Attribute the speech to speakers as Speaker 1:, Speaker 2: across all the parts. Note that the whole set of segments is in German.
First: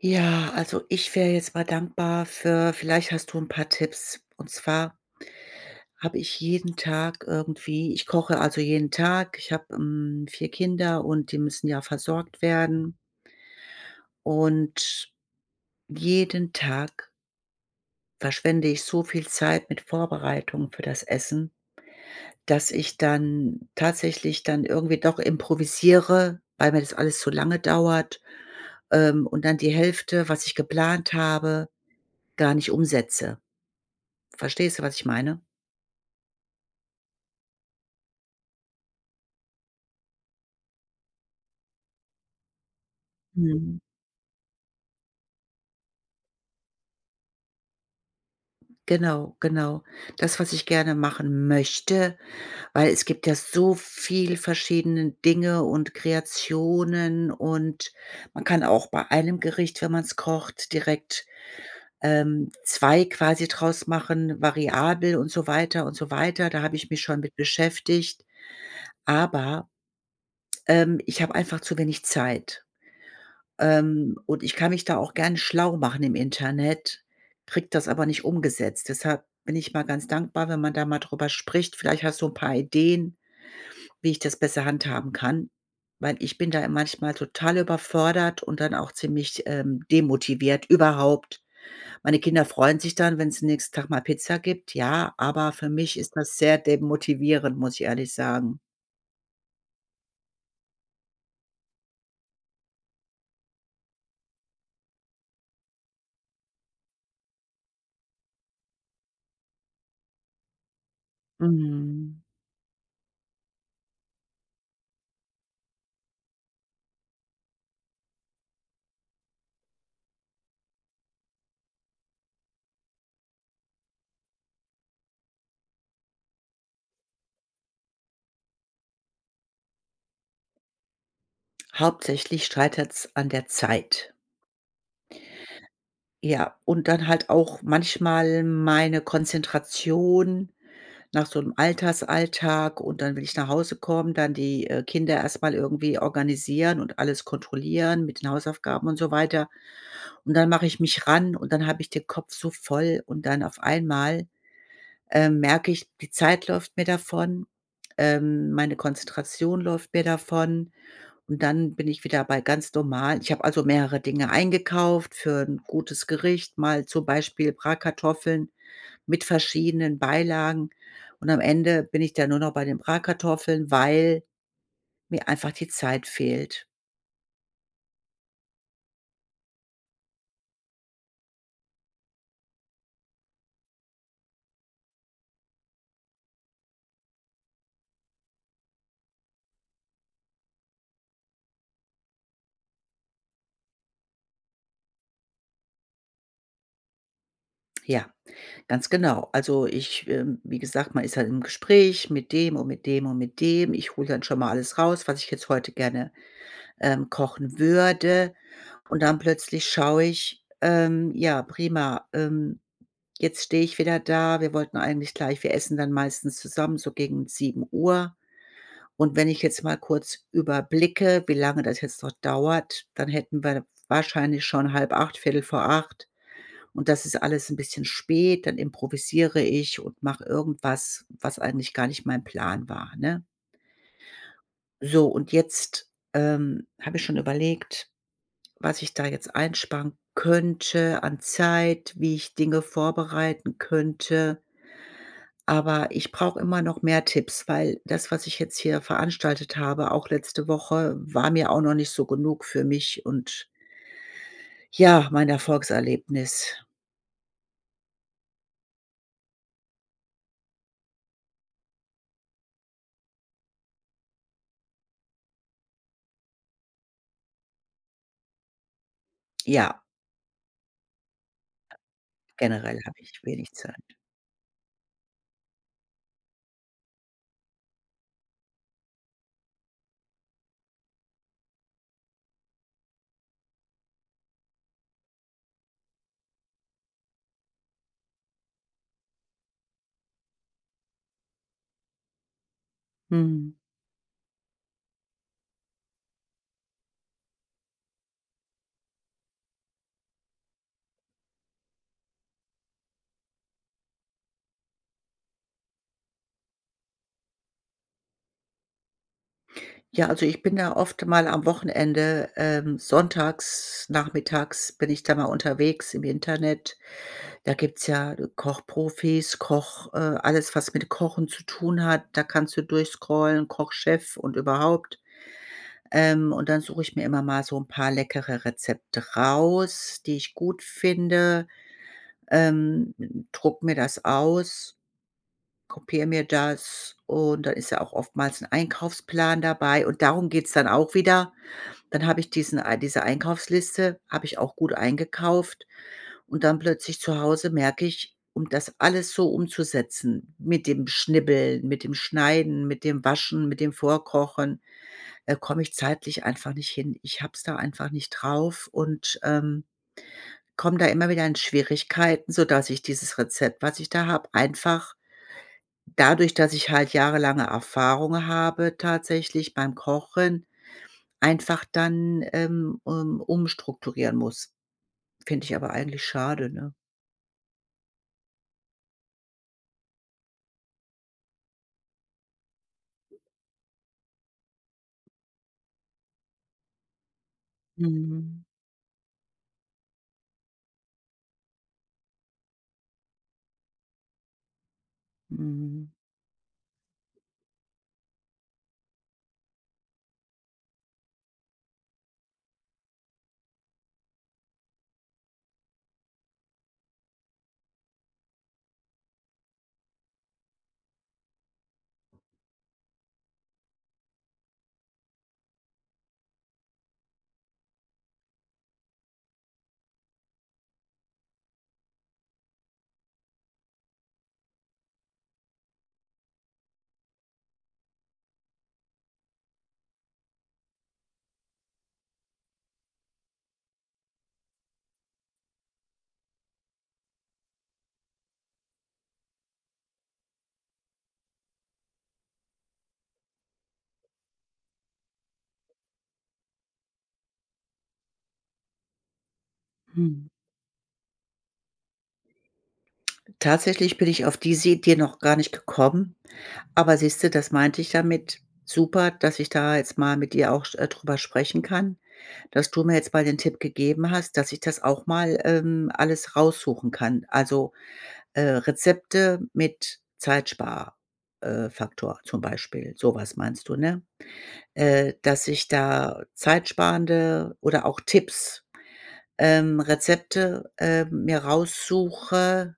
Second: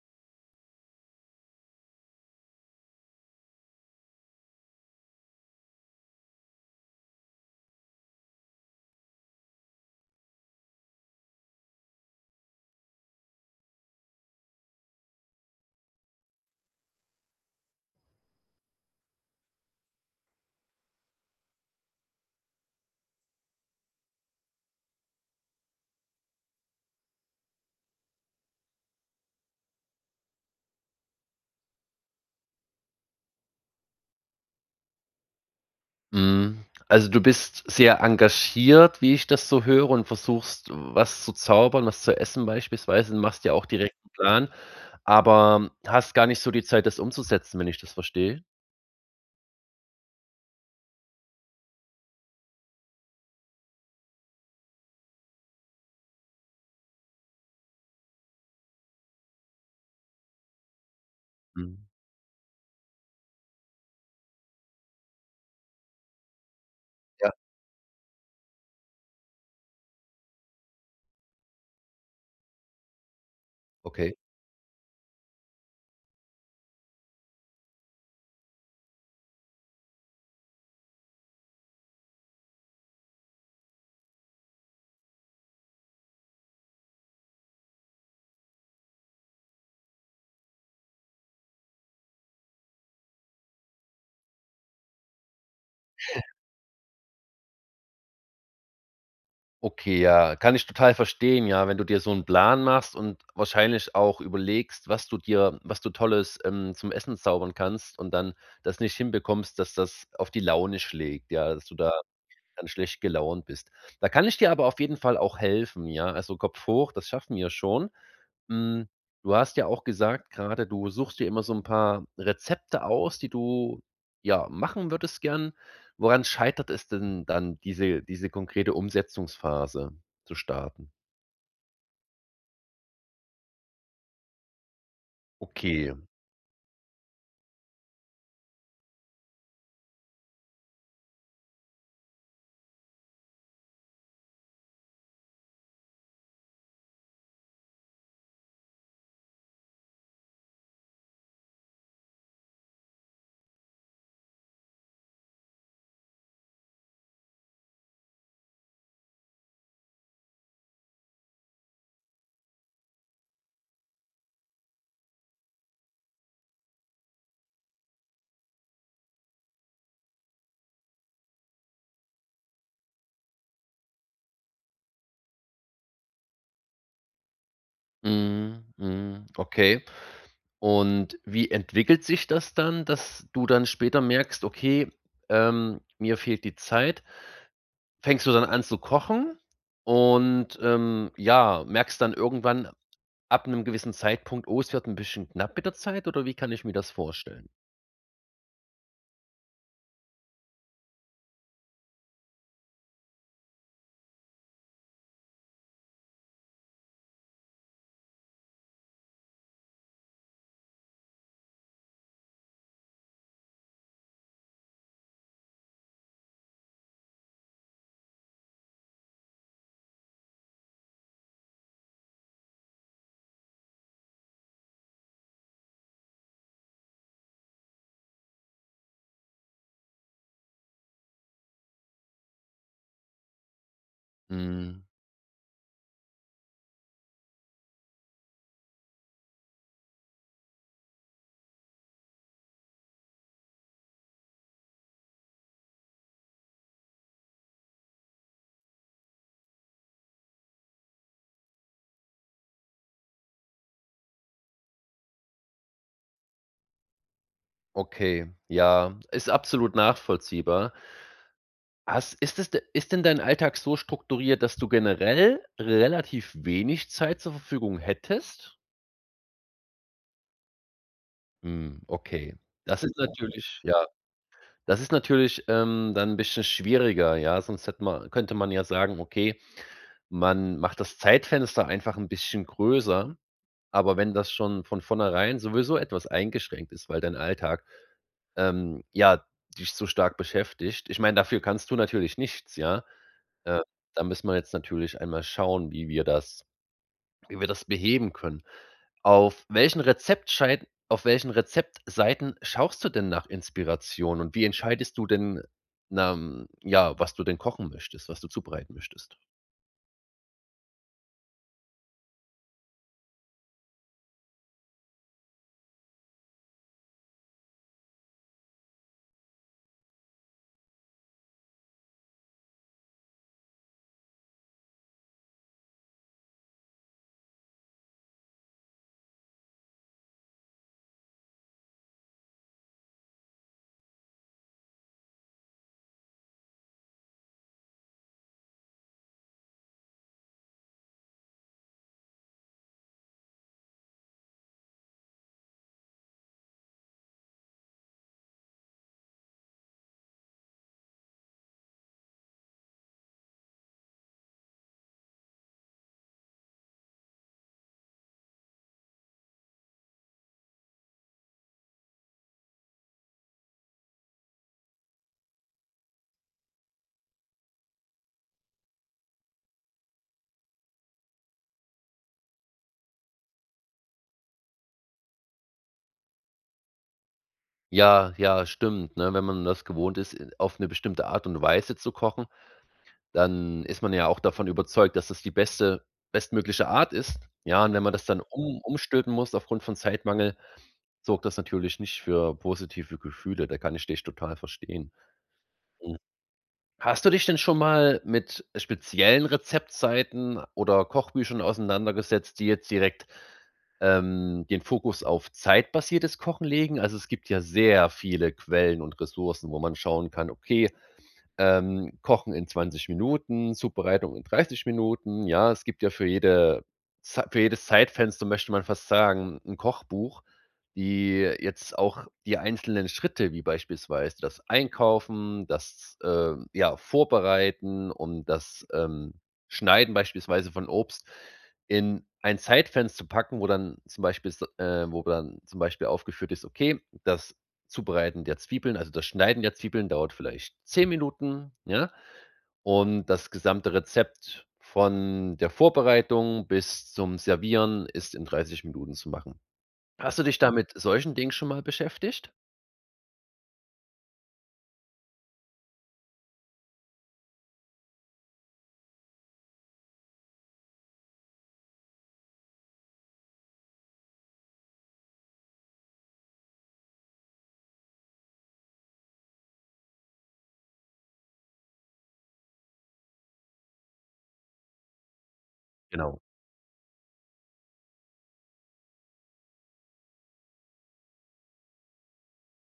Speaker 1: Ja, also ich wäre jetzt mal dankbar für vielleicht hast du ein paar Tipps. Und zwar habe ich jeden Tag irgendwie ich koche also jeden Tag. Ich habe, 4 Kinder und die müssen ja versorgt werden. Und jeden Tag verschwende ich so viel Zeit mit Vorbereitungen für das Essen, dass ich dann tatsächlich dann irgendwie doch improvisiere, weil mir das alles zu lange dauert, und dann die Hälfte, was ich geplant habe, gar nicht umsetze. Verstehst du, was ich meine?
Speaker 2: Mhm. Also, du bist sehr engagiert, wie ich das so höre und versuchst, was zu zaubern, was zu essen beispielsweise und machst ja auch
Speaker 1: Mhm.
Speaker 2: direkt einen Plan, aber hast gar nicht so die Zeit, das umzusetzen, wenn ich das verstehe?
Speaker 1: Genau, genau. Das, was ich gerne machen möchte, weil es gibt ja so viel verschiedene Dinge und Kreationen und man kann auch bei einem Gericht, wenn man es kocht, direkt,
Speaker 2: Mhm.
Speaker 1: 2 quasi draus machen, variabel und so weiter und so weiter. Da habe ich mich schon
Speaker 2: Ja,
Speaker 1: mit beschäftigt, aber, ich habe einfach zu wenig Zeit.
Speaker 2: okay.
Speaker 1: Und ich kann mich da auch gerne schlau machen im Internet, kriege das aber nicht umgesetzt. Deshalb bin ich mal ganz dankbar, wenn man da mal drüber spricht. Vielleicht hast du ein paar Ideen, wie ich das besser handhaben kann, weil ich bin da manchmal total überfordert und dann auch ziemlich, demotiviert überhaupt. Meine Kinder freuen sich dann, wenn es nächsten Tag mal Pizza gibt, ja, aber für mich ist das sehr demotivierend, muss ich ehrlich sagen.
Speaker 2: Okay, ja, kann ich total verstehen, ja, wenn du dir so einen Plan machst und wahrscheinlich auch überlegst, was du Tolles, zum Essen zaubern kannst und dann das nicht hinbekommst, dass das auf die Laune schlägt, ja, dass du da
Speaker 1: Mhm.
Speaker 2: dann schlecht gelaunt bist. Da kann ich dir aber auf jeden Fall auch helfen, ja? Also, Kopf hoch, das schaffen wir schon. Hm, du hast ja auch gesagt gerade du suchst dir immer so 'n paar Rezepte aus, die du, ja, machen würdest gern. Woran scheitert es denn dann, diese konkrete Umsetzungsphase zu starten?
Speaker 1: Hauptsächlich scheitert es an der Zeit.
Speaker 2: Okay.
Speaker 1: Ja, und dann halt auch manchmal meine Konzentration nach so 'nem Altersalltag, und dann will ich nach Hause kommen, dann die, Kinder erst mal irgendwie organisieren und alles kontrollieren mit den Hausaufgaben und so weiter. Und dann mache ich mich ran und dann habe ich den Kopf so voll und dann auf einmal merke ich, die Zeit läuft mir davon, meine Konzentration läuft mir davon, und dann bin ich wieder bei ganz normal ich habe also mehrere Dinge eingekauft für ein gutes Gericht, mal zum Beispiel Bratkartoffeln mit verschiedenen Beilagen, und am Ende bin ich dann nur noch bei den Bratkartoffeln, weil mir einfach die Zeit fehlt.
Speaker 2: Mhm, mhm, okay. Und wie entwickelt sich das dann, dass du dann später merkst: „Okay, mir fehlt die Zeit“? Fängst du dann an zu kochen und, ja, merkst dann irgendwann ab einem gewissen Zeitpunkt: „Oh, es wird ein bisschen knapp mit der Zeit“, oder wie kann ich mir das vorstellen?
Speaker 1: Ja, ganz genau. Also, ich, wie gesagt, man ist halt im Gespräch mit dem und mit dem und mit dem. Ich hole dann schon mal alles raus, was ich jetzt heute gerne kochen würde. Und dann plötzlich schaue ich, ja, prima, jetzt stehe ich wieder da. Wir wollten eigentlich gleich wir essen dann meistens zusammen, so gegen 7 Uhr. Und wenn ich jetzt mal kurz überblicke, wie lange das jetzt noch dauert, dann hätten wir wahrscheinlich schon halb acht, viertel vor acht. Und das ist alles ein bisschen spät, dann improvisiere ich und mache irgendwas, was eigentlich gar nicht mein Plan war, ne?
Speaker 2: Mhm,
Speaker 1: So, und jetzt, habe ich schon überlegt, was ich da jetzt einsparen könnte an Zeit, wie ich Dinge vorbereiten könnte. Aber ich brauche immer noch mehr Tipps, weil das, was ich jetzt hier veranstaltet habe, auch letzte Woche, war mir auch noch nicht so genug für mich und ja, mein Erfolgserlebnis.
Speaker 2: okay, ja, ist absolut nachvollziehbar. Hast ist es de ist denn dein Alltag so strukturiert, dass du generell relativ wenig Zeit zur Verfügung hättest?
Speaker 1: Ja,
Speaker 2: Hm, okay.
Speaker 1: generell
Speaker 2: Das ist
Speaker 1: habe ich wenig
Speaker 2: natürlich
Speaker 1: Zeit.
Speaker 2: ja, das ist natürlich, dann 'n bisschen schwieriger, ja, sonst hätte man könnte man ja sagen: „Okay, Man macht das Zeitfenster einfach ein bisschen größer, aber wenn das schon von vornherein sowieso etwas eingeschränkt ist, weil dein Alltag, ja, dich so stark beschäftigt ich meine, dafür kannst du natürlich nichts, ja?
Speaker 1: Mhm.
Speaker 2: Äh, Da müssen wir jetzt natürlich einmal schauen, wie wir das beheben können. Auf welchen Rezeptseiten schaust du denn nach Inspiration und wie entscheidest du denn, na, hm, ja, was du denn kochen möchtest, was du zubereiten möchtest?
Speaker 1: Ja, also ich bin da oft mal am Wochenende, sonntags, nachmittags bin ich da mal unterwegs im Internet. Da gibt's ja Kochprofis, alles, was mit Kochen zu tun hat. Da kannst du durchscrollen, Kochchef und überhaupt. Und dann suche ich mir immer mal so ein paar leckere Rezepte raus, die ich gut finde, ähm, drucke mir das aus, kopiere mir das, und dann ist ja auch oftmals ein Einkaufsplan dabei und darum geht's dann auch wieder. Dann habe ich diese Einkaufsliste habe ich auch gut eingekauft, und dann plötzlich zu Hause merke ich, um das alles so umzusetzen, mit dem Schnibbeln, mit dem Schneiden, mit dem Waschen, mit dem Vorkochen, komme ich zeitlich einfach nicht hin. Ich habe es da einfach nicht drauf, und, komme da immer wieder in Schwierigkeiten, sodass ich dieses Rezept, was ich da habe, einfach dadurch, dass ich halt jahrelange Erfahrung habe tatsächlich beim Kochen einfach dann, umstrukturieren muss. Finde ich aber eigentlich schade, ne?
Speaker 2: Ja, ja, stimmt, ne? Wenn man das gewohnt ist, auf 'ne bestimmte Art und Weise zu kochen, dann ist man ja auch davon überzeugt, dass das die beste bestmögliche Art ist. Ja, und wenn man das dann
Speaker 1: Mhm.
Speaker 2: um umstülpen muss aufgrund von Zeitmangel, sorgt das natürlich nicht für positive Gefühle. Da kann ich dich total verstehen.
Speaker 1: Mhm.
Speaker 2: Hast du dich denn schon mal mit speziellen Rezeptseiten oder Kochbüchern auseinandergesetzt, die jetzt direkt, den Fokus auf zeitbasiertes Kochen legen? Also, es gibt ja sehr viele Quellen und Ressourcen, wo man schauen kann: „Okay, Kochen in 20 Minuten, Zubereitung in 30 Minuten. Ja, es gibt ja für jedes Zeitfenster, möchte man fast sagen, ein Kochbuch, die jetzt auch die einzelnen Schritte, wie beispielsweise das Einkaufen, das, ja, Vorbereiten und das, Schneiden beispielsweise von Obst in ein Zeitfenster packen, wo dann zum Beispiel s wo dann zum Beispiel aufgeführt ist: „Okay, das Zubereiten der Zwiebeln, also das Schneiden der Zwiebeln dauert vielleicht 10 Minuten, ja? Und das gesamte Rezept von der Vorbereitung bis zum Servieren ist in 30 Minuten zu machen. Hast du
Speaker 1: Mhm.
Speaker 2: dich da mit solchen Dingen schon mal beschäftigt?
Speaker 1: Tatsächlich bin ich auf diese Idee noch gar nicht gekommen, aber siehst du, das meinte ich damit. Super, dass ich da jetzt mal mit dir auch drüber sprechen kann, dass du mir jetzt mal den Tipp gegeben hast, dass ich das auch mal, alles raussuchen kann. Also, Rezepte mit Zeitsparfaktor Faktor zum Beispiel, sowas meinst du, ne? Dass ich
Speaker 2: Genau,
Speaker 1: da zeitsparende oder auch Tipps, Rezepte, mir raussuche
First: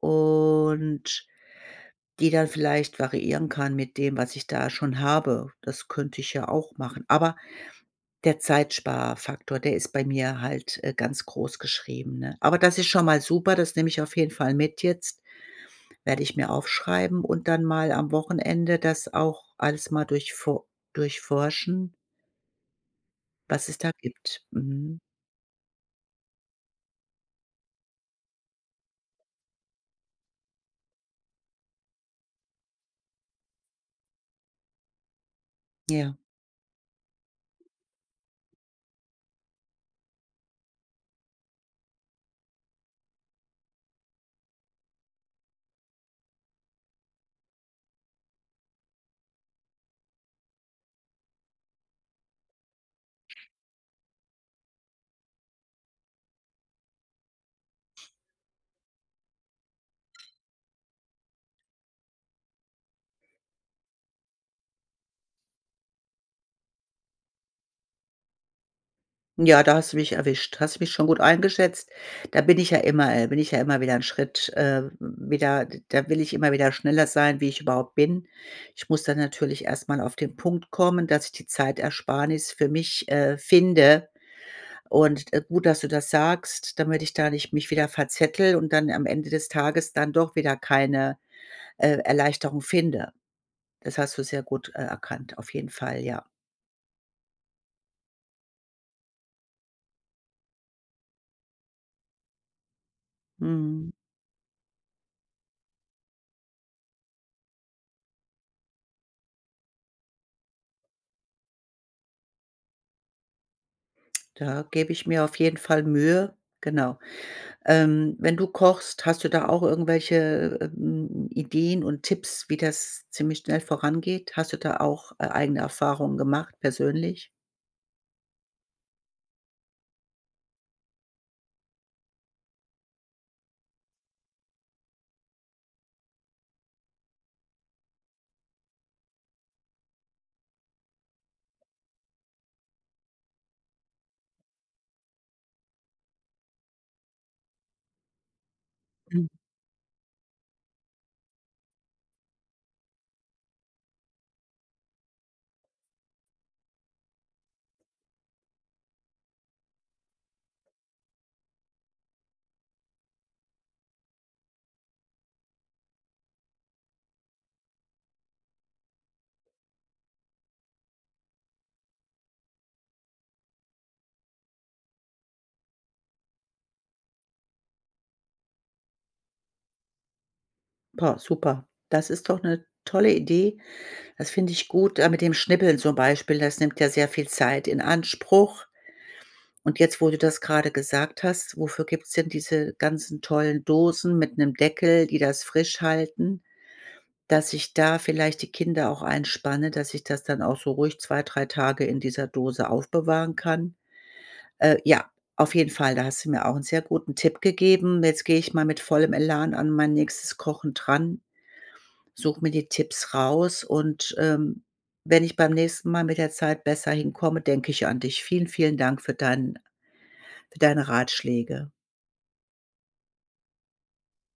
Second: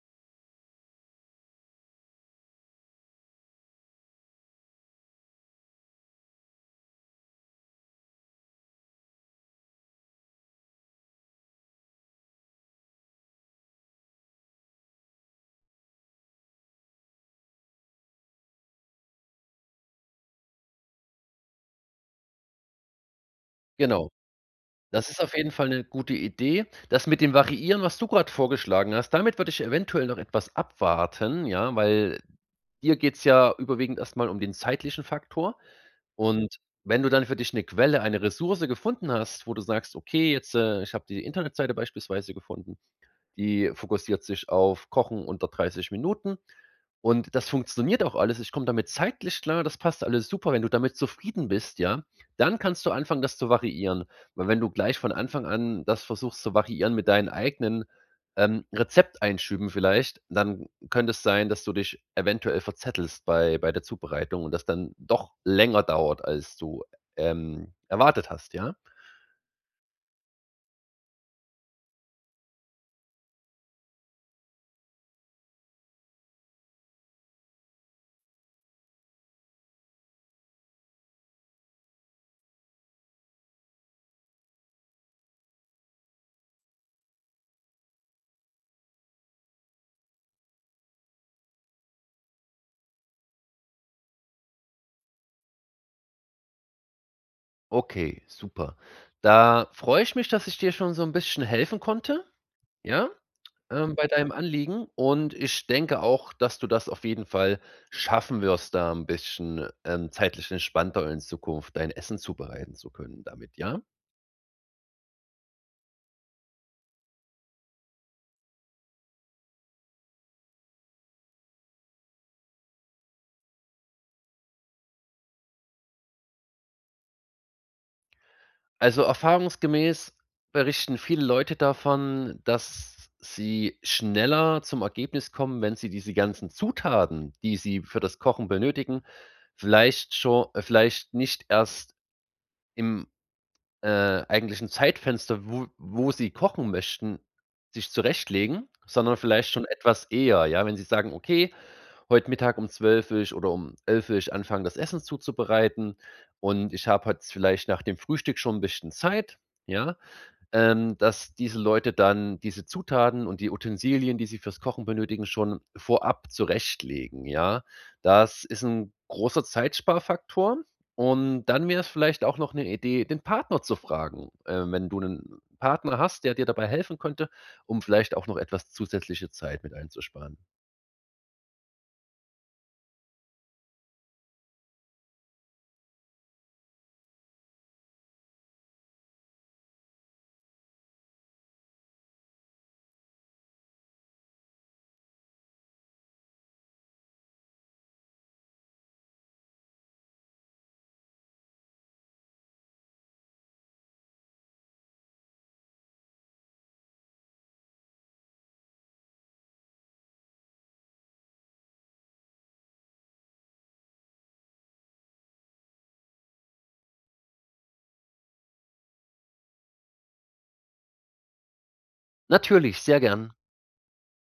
Speaker 1: und die dann vielleicht variieren kann mit dem, was ich da schon habe. Das könnte ich ja auch machen. Aber der Zeitsparfaktor, der ist bei mir halt, ganz groß geschrieben, ne? Aber das ist schon mal super, das nehme ich auf jeden Fall mit jetzt, werde ich mir aufschreiben und dann mal am Wochenende das auch alles mal durchforschen, was es da
Speaker 2: genau.
Speaker 1: gibt. Mhm.
Speaker 2: Das ist auf jeden Fall 'ne gute Idee. Das mit dem Variieren, was du grad vorgeschlagen hast, damit würde ich eventuell noch etwas abwarten, ja, weil dir geht's ja überwiegend erst mal um den zeitlichen Faktor.
Speaker 1: Ja.
Speaker 2: Und wenn du dann für dich eine Quelle, eine Ressource gefunden hast, wo du sagst: „Okay, jetzt, ich habe die Internetseite beispielsweise gefunden, die fokussiert sich auf Kochen unter 30 Minuten. Und das funktioniert auch alles. Ich komme damit zeitlich klar, das passt alles super. Wenn du damit zufrieden bist, ja, dann kannst du anfangen, das zu variieren. Weil wenn du gleich von Anfang an das versuchst zu variieren mit deinen eigenen Rezepteinschüben vielleicht, dann könnte es sein, dass du dich eventuell verzettelst bei der Zubereitung und das dann doch länger dauert, als du erwartet hast, ja?
Speaker 1: Ja, da hast du mich erwischt. Hast mich schon gut eingeschätzt. Da bin ich ja immer bin ich ja immer wieder 'n Schritt, wieder da will ich immer wieder schneller sein, wie ich überhaupt bin. Ich muss dann natürlich erst mal auf den Punkt kommen, dass ich die Zeitersparnis für mich, finde. Und, gut, dass du das sagst, damit ich da nicht mich wieder verzettel und dann am Ende des Tages dann doch wieder keine, Erleichterung finde. Das hast du sehr gut, erkannt, auf jeden Fall, ja.
Speaker 2: Okay, super. Da freue ich mich, dass ich dir schon so ein bisschen helfen konnte, ja,
Speaker 1: Mhm.
Speaker 2: bei deinem Anliegen und ich denke auch, dass du das auf jeden Fall schaffen wirst, da ein bisschen, zeitlich entspannter in Zukunft dein Essen zubereiten zu können damit, ja?
Speaker 1: Da gebe ich mir auf jeden Fall Mühe, genau. Wenn du kochst, hast du da auch irgendwelche, Ideen und Tipps, wie das ziemlich schnell vorangeht? Hast du da auch, eigene Erfahrungen gemacht persönlich?
Speaker 2: Also, erfahrungsgemäß berichten viele Leute davon, dass sie schneller zum Ergebnis kommen, wenn sie diese ganzen Zutaten, die sie für das Kochen benötigen, vielleicht schon, vielleicht nicht erst im eigentlich ein Zeitfenster, wo sie kochen möchten, sich zurechtlegen, sondern
Speaker 1: Mhm.
Speaker 2: vielleicht schon etwas eher, ja? Wenn sie sagen: „Okay, heute Mittag um 12 will ich oder um 11 will ich anfangen, das Essen zuzubereiten und ich habe jetzt vielleicht nach dem Frühstück schon ein bisschen Zeit“, ja? Ähm, dass diese Leute dann diese Zutaten und die Utensilien, die sie fürs Kochen benötigen, schon vorab zurechtlegen, ja? Das ist 'n großer Zeitsparfaktor und dann wär's vielleicht auch noch 'ne Idee, den Partner zu fragen, wenn du 'nen Partner hast, der dir dabei helfen könnte, um vielleicht auch noch etwas zusätzliche Zeit mit einzusparen.
Speaker 1: Pa super. Das ist doch eine tolle Idee. Das finde ich gut, mit dem Schnippeln zum Beispiel, das nimmt ja sehr viel Zeit in Anspruch. Und jetzt, wo du das gerade gesagt hast, wofür gibt es denn diese ganzen tollen Dosen mit einem Deckel, die das frisch halten? Dass ich da vielleicht die Kinder auch einspanne, dass ich das dann auch so ruhig 2 3 Tage in dieser Dose aufbewahren kann. Ja, auf jeden Fall, da hast du mir auch einen sehr guten Tipp gegeben. Jetzt gehe ich mal mit vollem Elan an mein nächstes Kochen dran, suche mir die Tipps raus und, wenn ich beim nächsten Mal mit der Zeit besser hinkomme, denke ich an dich. Vielen, vielen Dank für deinen für deine Ratschläge.
Speaker 2: Natürlich, sehr gern.